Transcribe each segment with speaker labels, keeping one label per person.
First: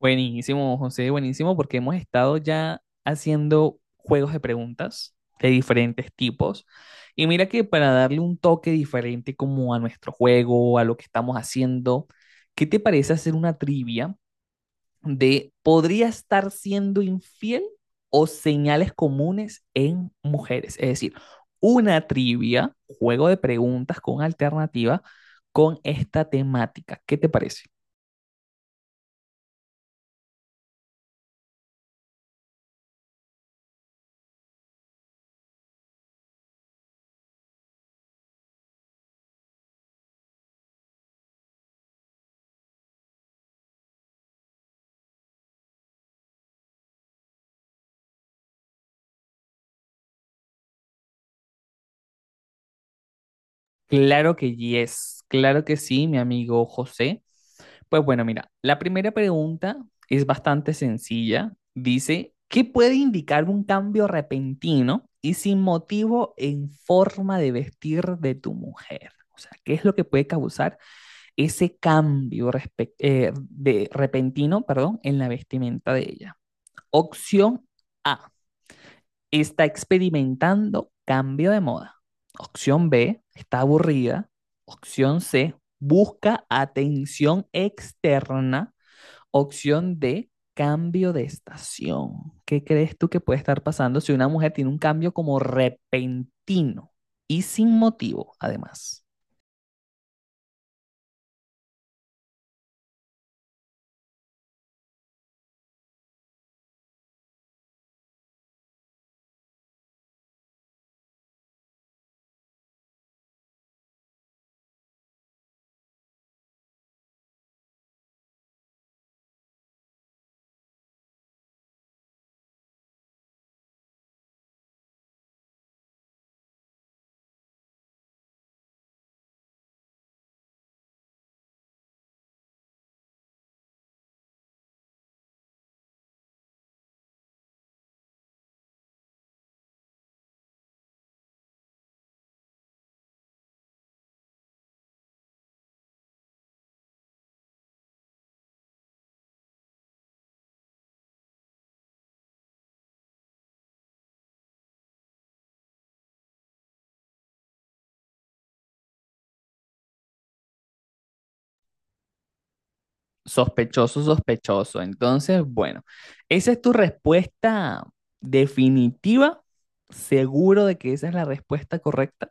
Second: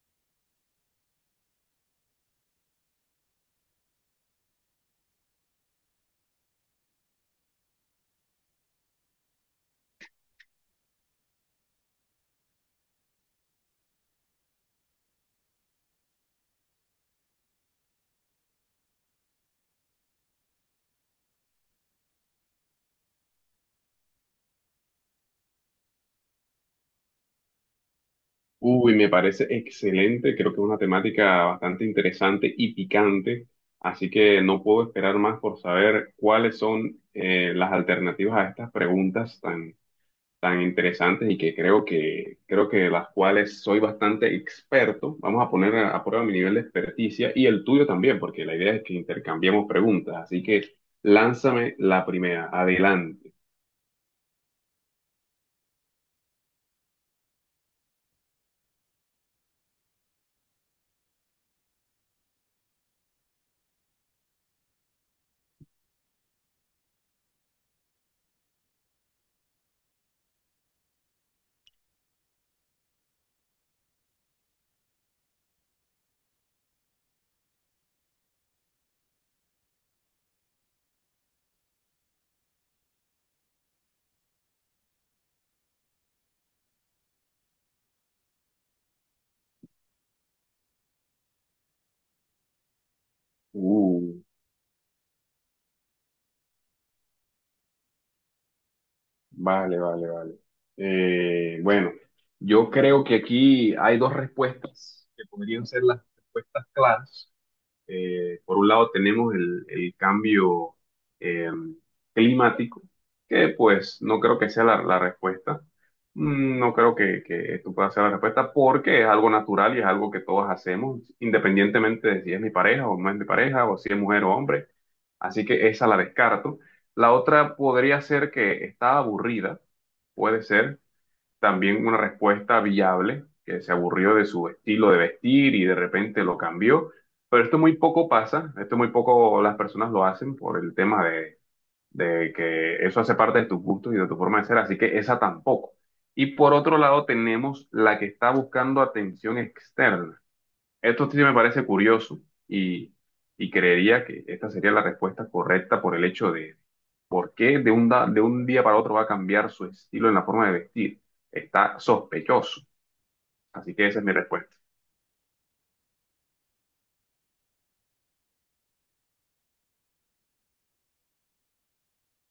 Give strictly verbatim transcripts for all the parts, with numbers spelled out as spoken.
Speaker 1: Buenísimo, José, buenísimo, porque hemos estado ya haciendo juegos de preguntas de diferentes tipos. Y mira que para darle un toque diferente como a nuestro juego, a lo que estamos haciendo, ¿qué te parece hacer una trivia de podría estar siendo infiel o señales comunes en mujeres? Es decir, una trivia, juego de preguntas con alternativa con esta temática. ¿Qué te parece?
Speaker 2: Uy, me parece excelente, creo que es una temática bastante interesante y picante, así que no puedo esperar más por saber cuáles son eh, las alternativas a estas preguntas tan, tan interesantes y que creo que, creo que las cuales soy bastante experto. Vamos a poner a, a prueba mi nivel de experticia y el tuyo también, porque la idea es que intercambiemos preguntas, así que lánzame la primera, adelante.
Speaker 1: Claro que yes, claro que sí, mi amigo José. Pues bueno, mira, la primera pregunta es bastante sencilla. Dice, ¿qué puede indicar un cambio repentino y sin motivo en forma de vestir de tu mujer? O sea, ¿qué es lo que puede causar ese cambio respec- eh, de repentino, perdón, en la vestimenta de ella? Opción A, está experimentando cambio de moda. Opción B, está aburrida. Opción C, busca atención externa. Opción D, cambio de estación. ¿Qué crees tú que puede estar pasando si
Speaker 2: Uh.
Speaker 1: una mujer tiene un cambio como repentino y sin motivo, además?
Speaker 2: Vale, vale, vale. Eh, bueno, yo creo que aquí hay dos respuestas que podrían ser las respuestas claras. Eh, por un lado tenemos el, el cambio eh, climático, que pues no creo que sea la, la respuesta. Mm, No creo que, que esto pueda ser la respuesta porque es algo natural y es algo que todos hacemos, independientemente de si es mi pareja o no es mi pareja, o si es mujer o hombre. Así que esa la descarto. La otra podría ser que está aburrida. Puede ser también una respuesta viable, que se aburrió de su estilo de vestir y de repente lo cambió. Pero esto muy poco pasa, esto muy poco las personas lo hacen por el tema de, de que eso hace parte de tus gustos y de tu forma de ser, así que esa tampoco. Y por otro lado tenemos la que está buscando atención externa. Esto sí me parece curioso y, y creería que esta sería la respuesta correcta por el hecho de por qué de un, da- de un día para otro va a cambiar su estilo en la forma de vestir. Está sospechoso. Así que esa
Speaker 1: Sospechoso,
Speaker 2: es mi respuesta.
Speaker 1: sospechoso. Entonces, bueno, esa es tu respuesta definitiva. ¿Seguro de que esa es la respuesta correcta?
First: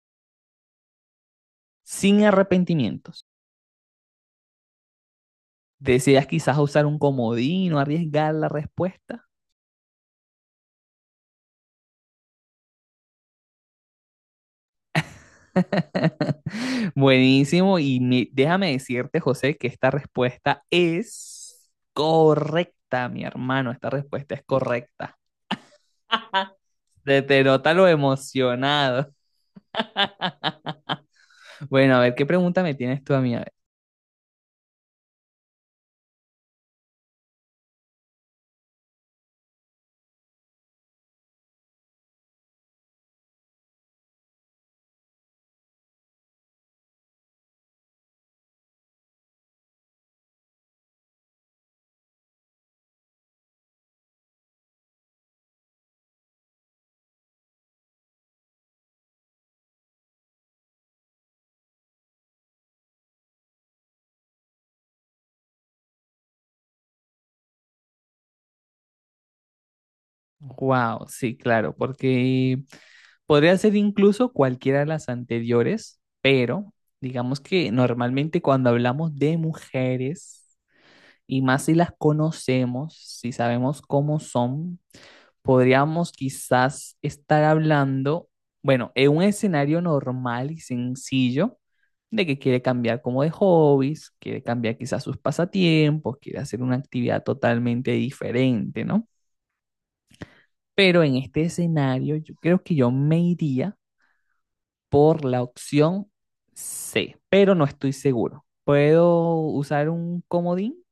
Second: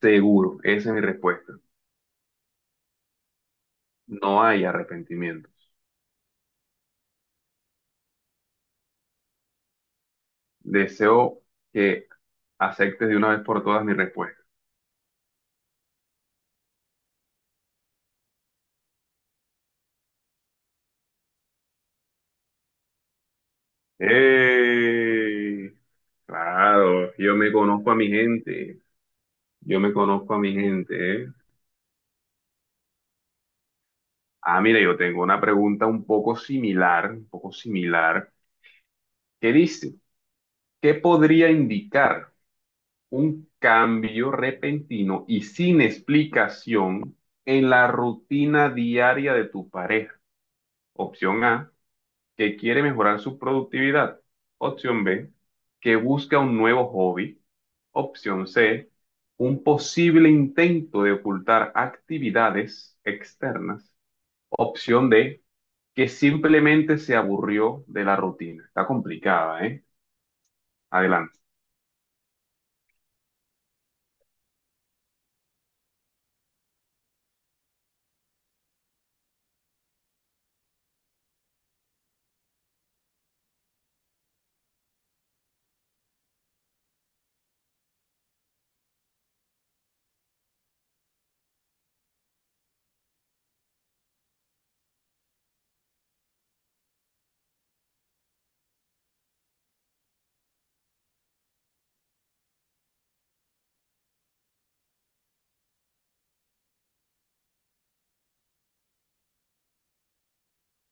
Speaker 2: Seguro, esa es mi respuesta.
Speaker 1: Sin arrepentimientos.
Speaker 2: No hay arrepentimientos.
Speaker 1: ¿Deseas quizás usar un comodín o arriesgar la respuesta?
Speaker 2: Deseo que aceptes de una vez por todas mi respuesta.
Speaker 1: Buenísimo. Y mi- déjame decirte, José, que esta respuesta es correcta, mi hermano. Esta respuesta es correcta.
Speaker 2: ¡Ey! Claro,
Speaker 1: Te,
Speaker 2: yo
Speaker 1: te
Speaker 2: me
Speaker 1: nota lo
Speaker 2: conozco a mi gente.
Speaker 1: emocionado.
Speaker 2: Yo me conozco a mi gente, ¿eh?
Speaker 1: Bueno, a ver, ¿qué pregunta me tienes tú a mí? A ver.
Speaker 2: Ah, mira, yo tengo una pregunta un poco similar, un poco similar, que dice, ¿qué podría indicar un cambio repentino y sin explicación en la rutina diaria de tu pareja? Opción A, que quiere mejorar su productividad. Opción B, que busca un nuevo hobby. Opción C, un posible intento de ocultar actividades externas. Opción D, que simplemente se aburrió de la rutina. Está complicada, ¿eh?
Speaker 1: Wow, sí,
Speaker 2: Adelante.
Speaker 1: claro, porque podría ser incluso cualquiera de las anteriores, pero digamos que normalmente cuando hablamos de mujeres, y más si las conocemos, si sabemos cómo son, podríamos quizás estar hablando, bueno, en un escenario normal y sencillo, de que quiere cambiar como de hobbies, quiere cambiar quizás sus pasatiempos, quiere hacer una actividad totalmente diferente, ¿no? Pero en este escenario yo creo que yo me iría por la opción C, pero no estoy seguro. ¿Puedo usar un comodín?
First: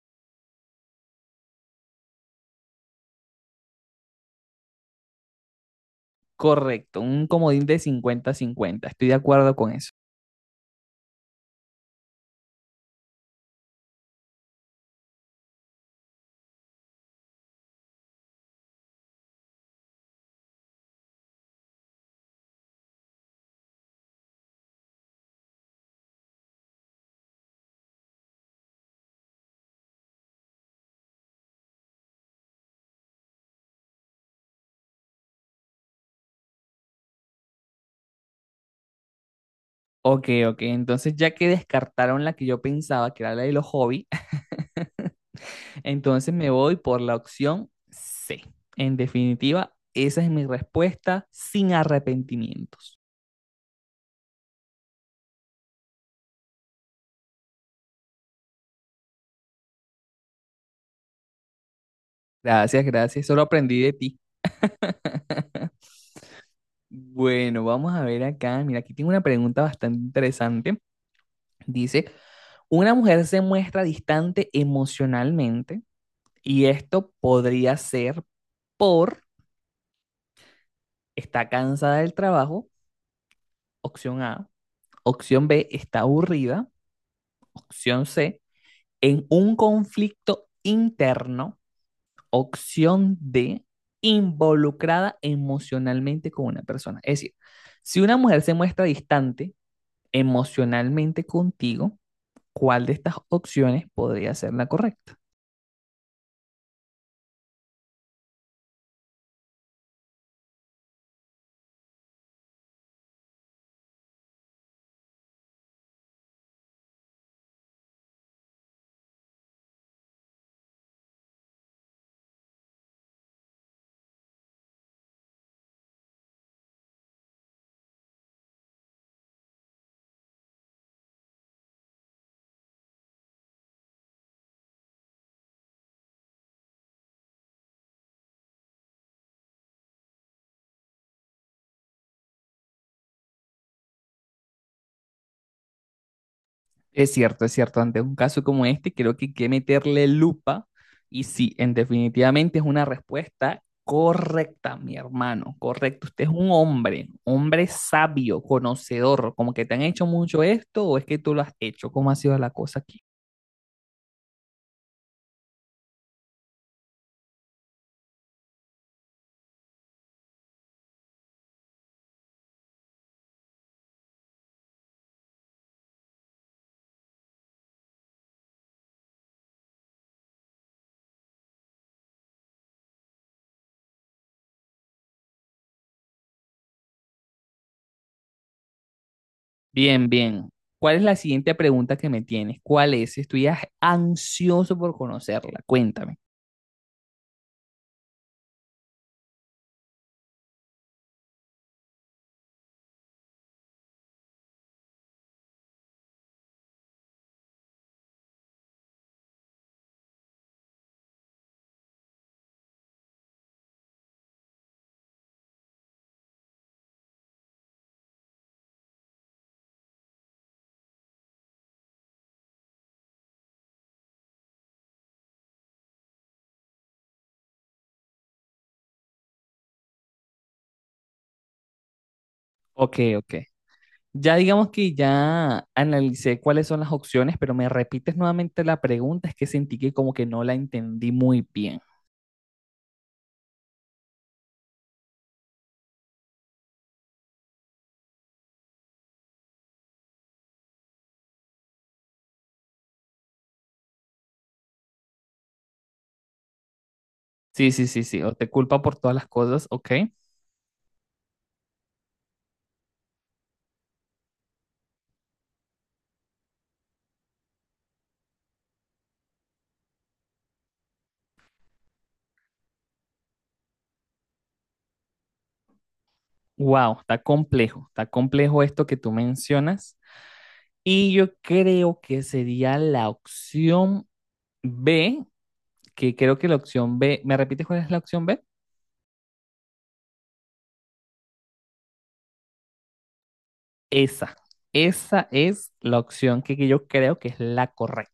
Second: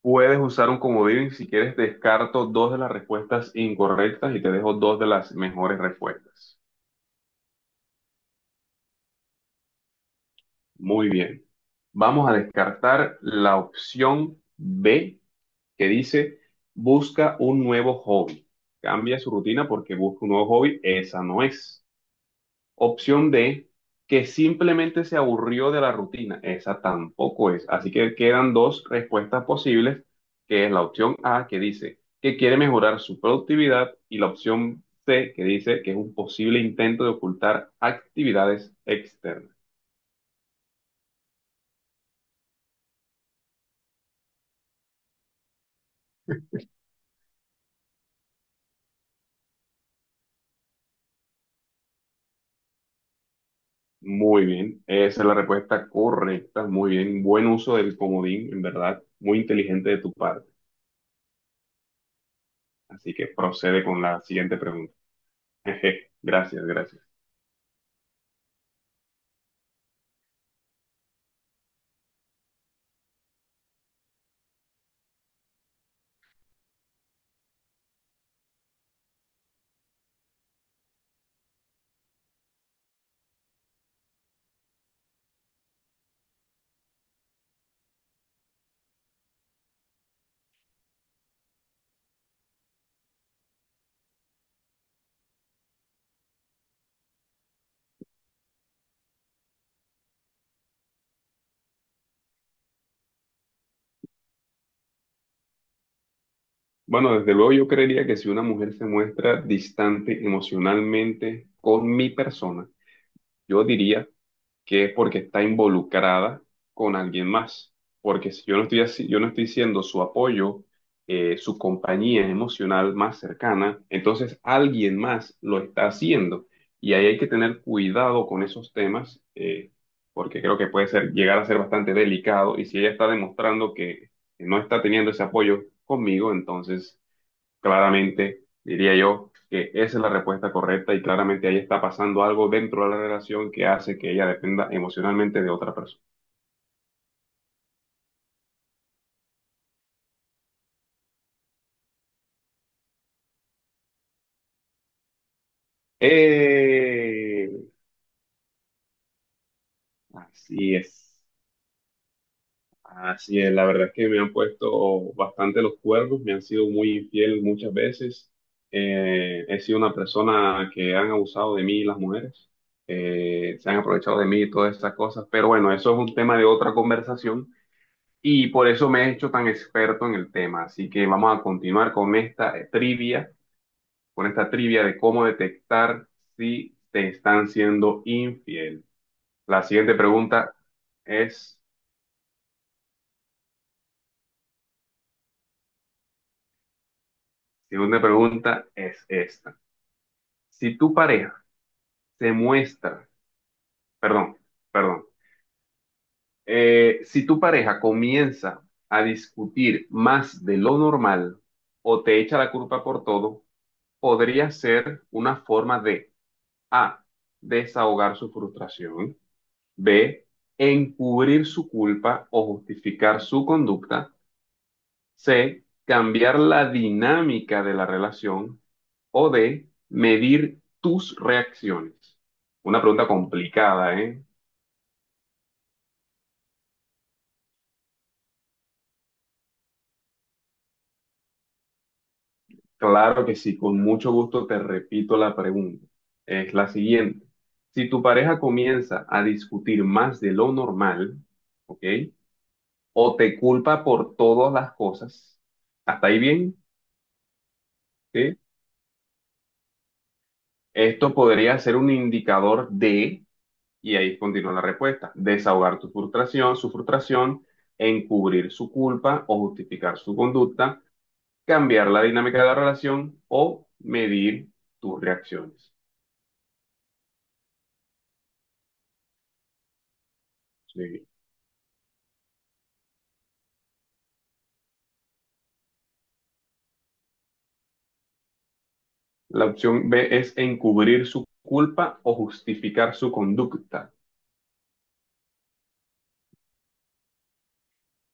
Speaker 2: Puedes usar un comodín si quieres, descarto dos de las respuestas incorrectas y te dejo dos de las mejores respuestas.
Speaker 1: Correcto, un comodín de 50 cincuenta, estoy de acuerdo con eso.
Speaker 2: Muy bien. Vamos a descartar la opción B que dice busca un nuevo hobby. Cambia su rutina porque busca un nuevo hobby. Esa no es. Opción D, que simplemente se aburrió de la rutina. Esa tampoco es. Así que quedan dos respuestas posibles, que es la opción A, que dice que quiere mejorar su productividad, y la opción C, que dice que es un posible intento de ocultar actividades externas.
Speaker 1: Ok, ok, entonces ya que descartaron la que yo pensaba, que era la de los hobbies, entonces me voy por la opción C. En definitiva, esa es mi respuesta sin arrepentimientos.
Speaker 2: Muy bien, esa es la respuesta correcta. Muy bien, buen uso del comodín, en verdad, muy inteligente de tu parte.
Speaker 1: Gracias,
Speaker 2: Así
Speaker 1: gracias,
Speaker 2: que
Speaker 1: solo aprendí
Speaker 2: procede
Speaker 1: de
Speaker 2: con
Speaker 1: ti.
Speaker 2: la siguiente pregunta. Gracias, gracias.
Speaker 1: Bueno, vamos a ver acá. Mira, aquí tengo una pregunta bastante interesante. Dice, una mujer se muestra distante emocionalmente y esto podría ser por: está cansada del trabajo, opción A. Opción B, está aburrida. Opción C, en un conflicto interno. Opción D, involucrada emocionalmente con una persona. Es decir, si una mujer se muestra distante emocionalmente contigo, ¿cuál de estas opciones podría ser la correcta?
Speaker 2: Bueno, desde luego yo creería que si una mujer se muestra distante emocionalmente con mi persona, yo diría que es porque está involucrada con alguien más. Porque si yo no estoy así, yo no estoy siendo su apoyo, eh, su compañía emocional más cercana, entonces alguien más lo está haciendo. Y ahí hay que tener cuidado con esos temas, eh, porque creo que puede ser, llegar a ser bastante delicado. Y si ella está demostrando que no está teniendo ese apoyo conmigo, entonces claramente, diría yo que esa es la respuesta correcta y claramente ahí está pasando algo dentro de la relación que hace que ella dependa emocionalmente de otra persona.
Speaker 1: Es cierto, es cierto. Ante un caso como este, creo que hay que meterle lupa. Y sí, en definitivamente es una respuesta correcta, mi hermano. Correcto. Usted es un hombre,
Speaker 2: ¡Eh!
Speaker 1: hombre sabio, conocedor. Como que te han hecho mucho
Speaker 2: Así
Speaker 1: esto o es que
Speaker 2: es,
Speaker 1: tú lo has hecho. ¿Cómo ha sido la cosa aquí?
Speaker 2: así es. La verdad es que me han puesto bastante los cuernos, me han sido muy infiel muchas veces. Eh, he sido una persona que han abusado de mí las mujeres, Eh, se han aprovechado de mí y todas esas cosas, pero bueno, eso es un tema de otra conversación. Y por eso me he hecho tan experto en el tema. Así que vamos a continuar con esta eh, trivia, con esta trivia de cómo detectar si te están siendo infiel. La siguiente
Speaker 1: Bien, bien.
Speaker 2: pregunta
Speaker 1: ¿Cuál es la siguiente
Speaker 2: es,
Speaker 1: pregunta que me tienes? ¿Cuál es? Estoy a- ansioso por conocerla. Cuéntame.
Speaker 2: segunda pregunta es esta. Si tu pareja se muestra, perdón, perdón, eh, si tu pareja comienza a discutir más de lo normal o te echa la culpa por todo, podría ser una forma de A. Desahogar su frustración. B. Encubrir su culpa o justificar su conducta. C. Cambiar la dinámica de la relación. O D. Medir tus reacciones. Una
Speaker 1: Ok,
Speaker 2: pregunta
Speaker 1: ok.
Speaker 2: complicada, ¿eh?
Speaker 1: Ya digamos que ya analicé cuáles son las opciones, pero me repites nuevamente la pregunta, es que sentí que como que no la entendí muy bien.
Speaker 2: Claro que sí, con mucho gusto te repito la pregunta. Es la siguiente. Si tu pareja comienza a discutir más de lo normal, ¿ok? O te culpa por todas las cosas. ¿Hasta ahí bien?
Speaker 1: Sí, sí, sí, sí, o
Speaker 2: ¿Sí?
Speaker 1: te culpa por todas las cosas, ok.
Speaker 2: Esto podría ser un indicador de, y ahí continúa la respuesta, desahogar tu frustración, su frustración, encubrir su culpa o justificar su conducta, cambiar la dinámica de la relación o medir tus reacciones.
Speaker 1: Wow, está complejo, está complejo esto que tú mencionas.
Speaker 2: Sí.
Speaker 1: Y yo creo que sería la opción B, que creo que la opción B, ¿me repites cuál es la opción B?
Speaker 2: La opción B es encubrir su culpa o justificar su conducta.
Speaker 1: Esa, esa es la opción que que yo creo que es la correcta.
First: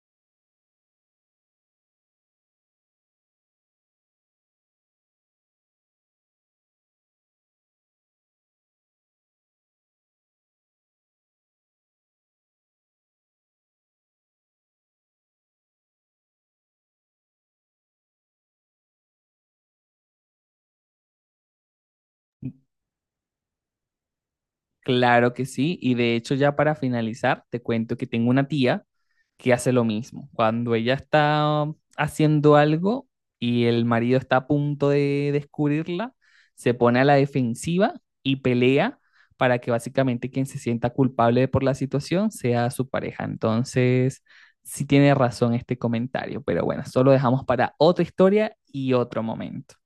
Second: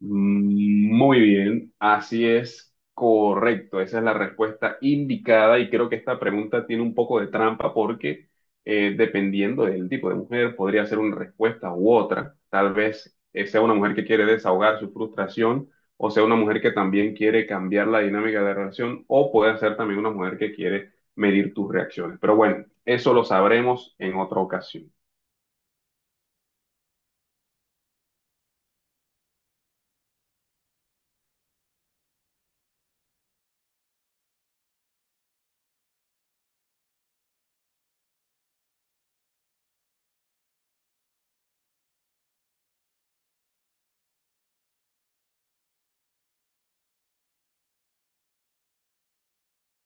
Speaker 2: Muy bien, así es correcto, esa es la respuesta indicada y creo que esta pregunta tiene un poco de trampa porque eh, dependiendo del tipo de mujer podría ser una respuesta u otra, tal vez eh, sea una mujer que quiere desahogar su frustración o sea una mujer que también quiere cambiar la dinámica de la relación o puede ser también una mujer que quiere medir tus reacciones, pero bueno, eso lo sabremos en otra ocasión.
Speaker 1: Claro que sí, y de hecho ya para finalizar, te cuento que tengo una tía que hace lo mismo. Cuando ella está haciendo algo y el marido está a punto de descubrirla, se pone a la defensiva y pelea para que básicamente quien se sienta culpable por la situación sea su pareja. Entonces, sí tiene razón este comentario, pero bueno, solo dejamos para otra historia y otro momento.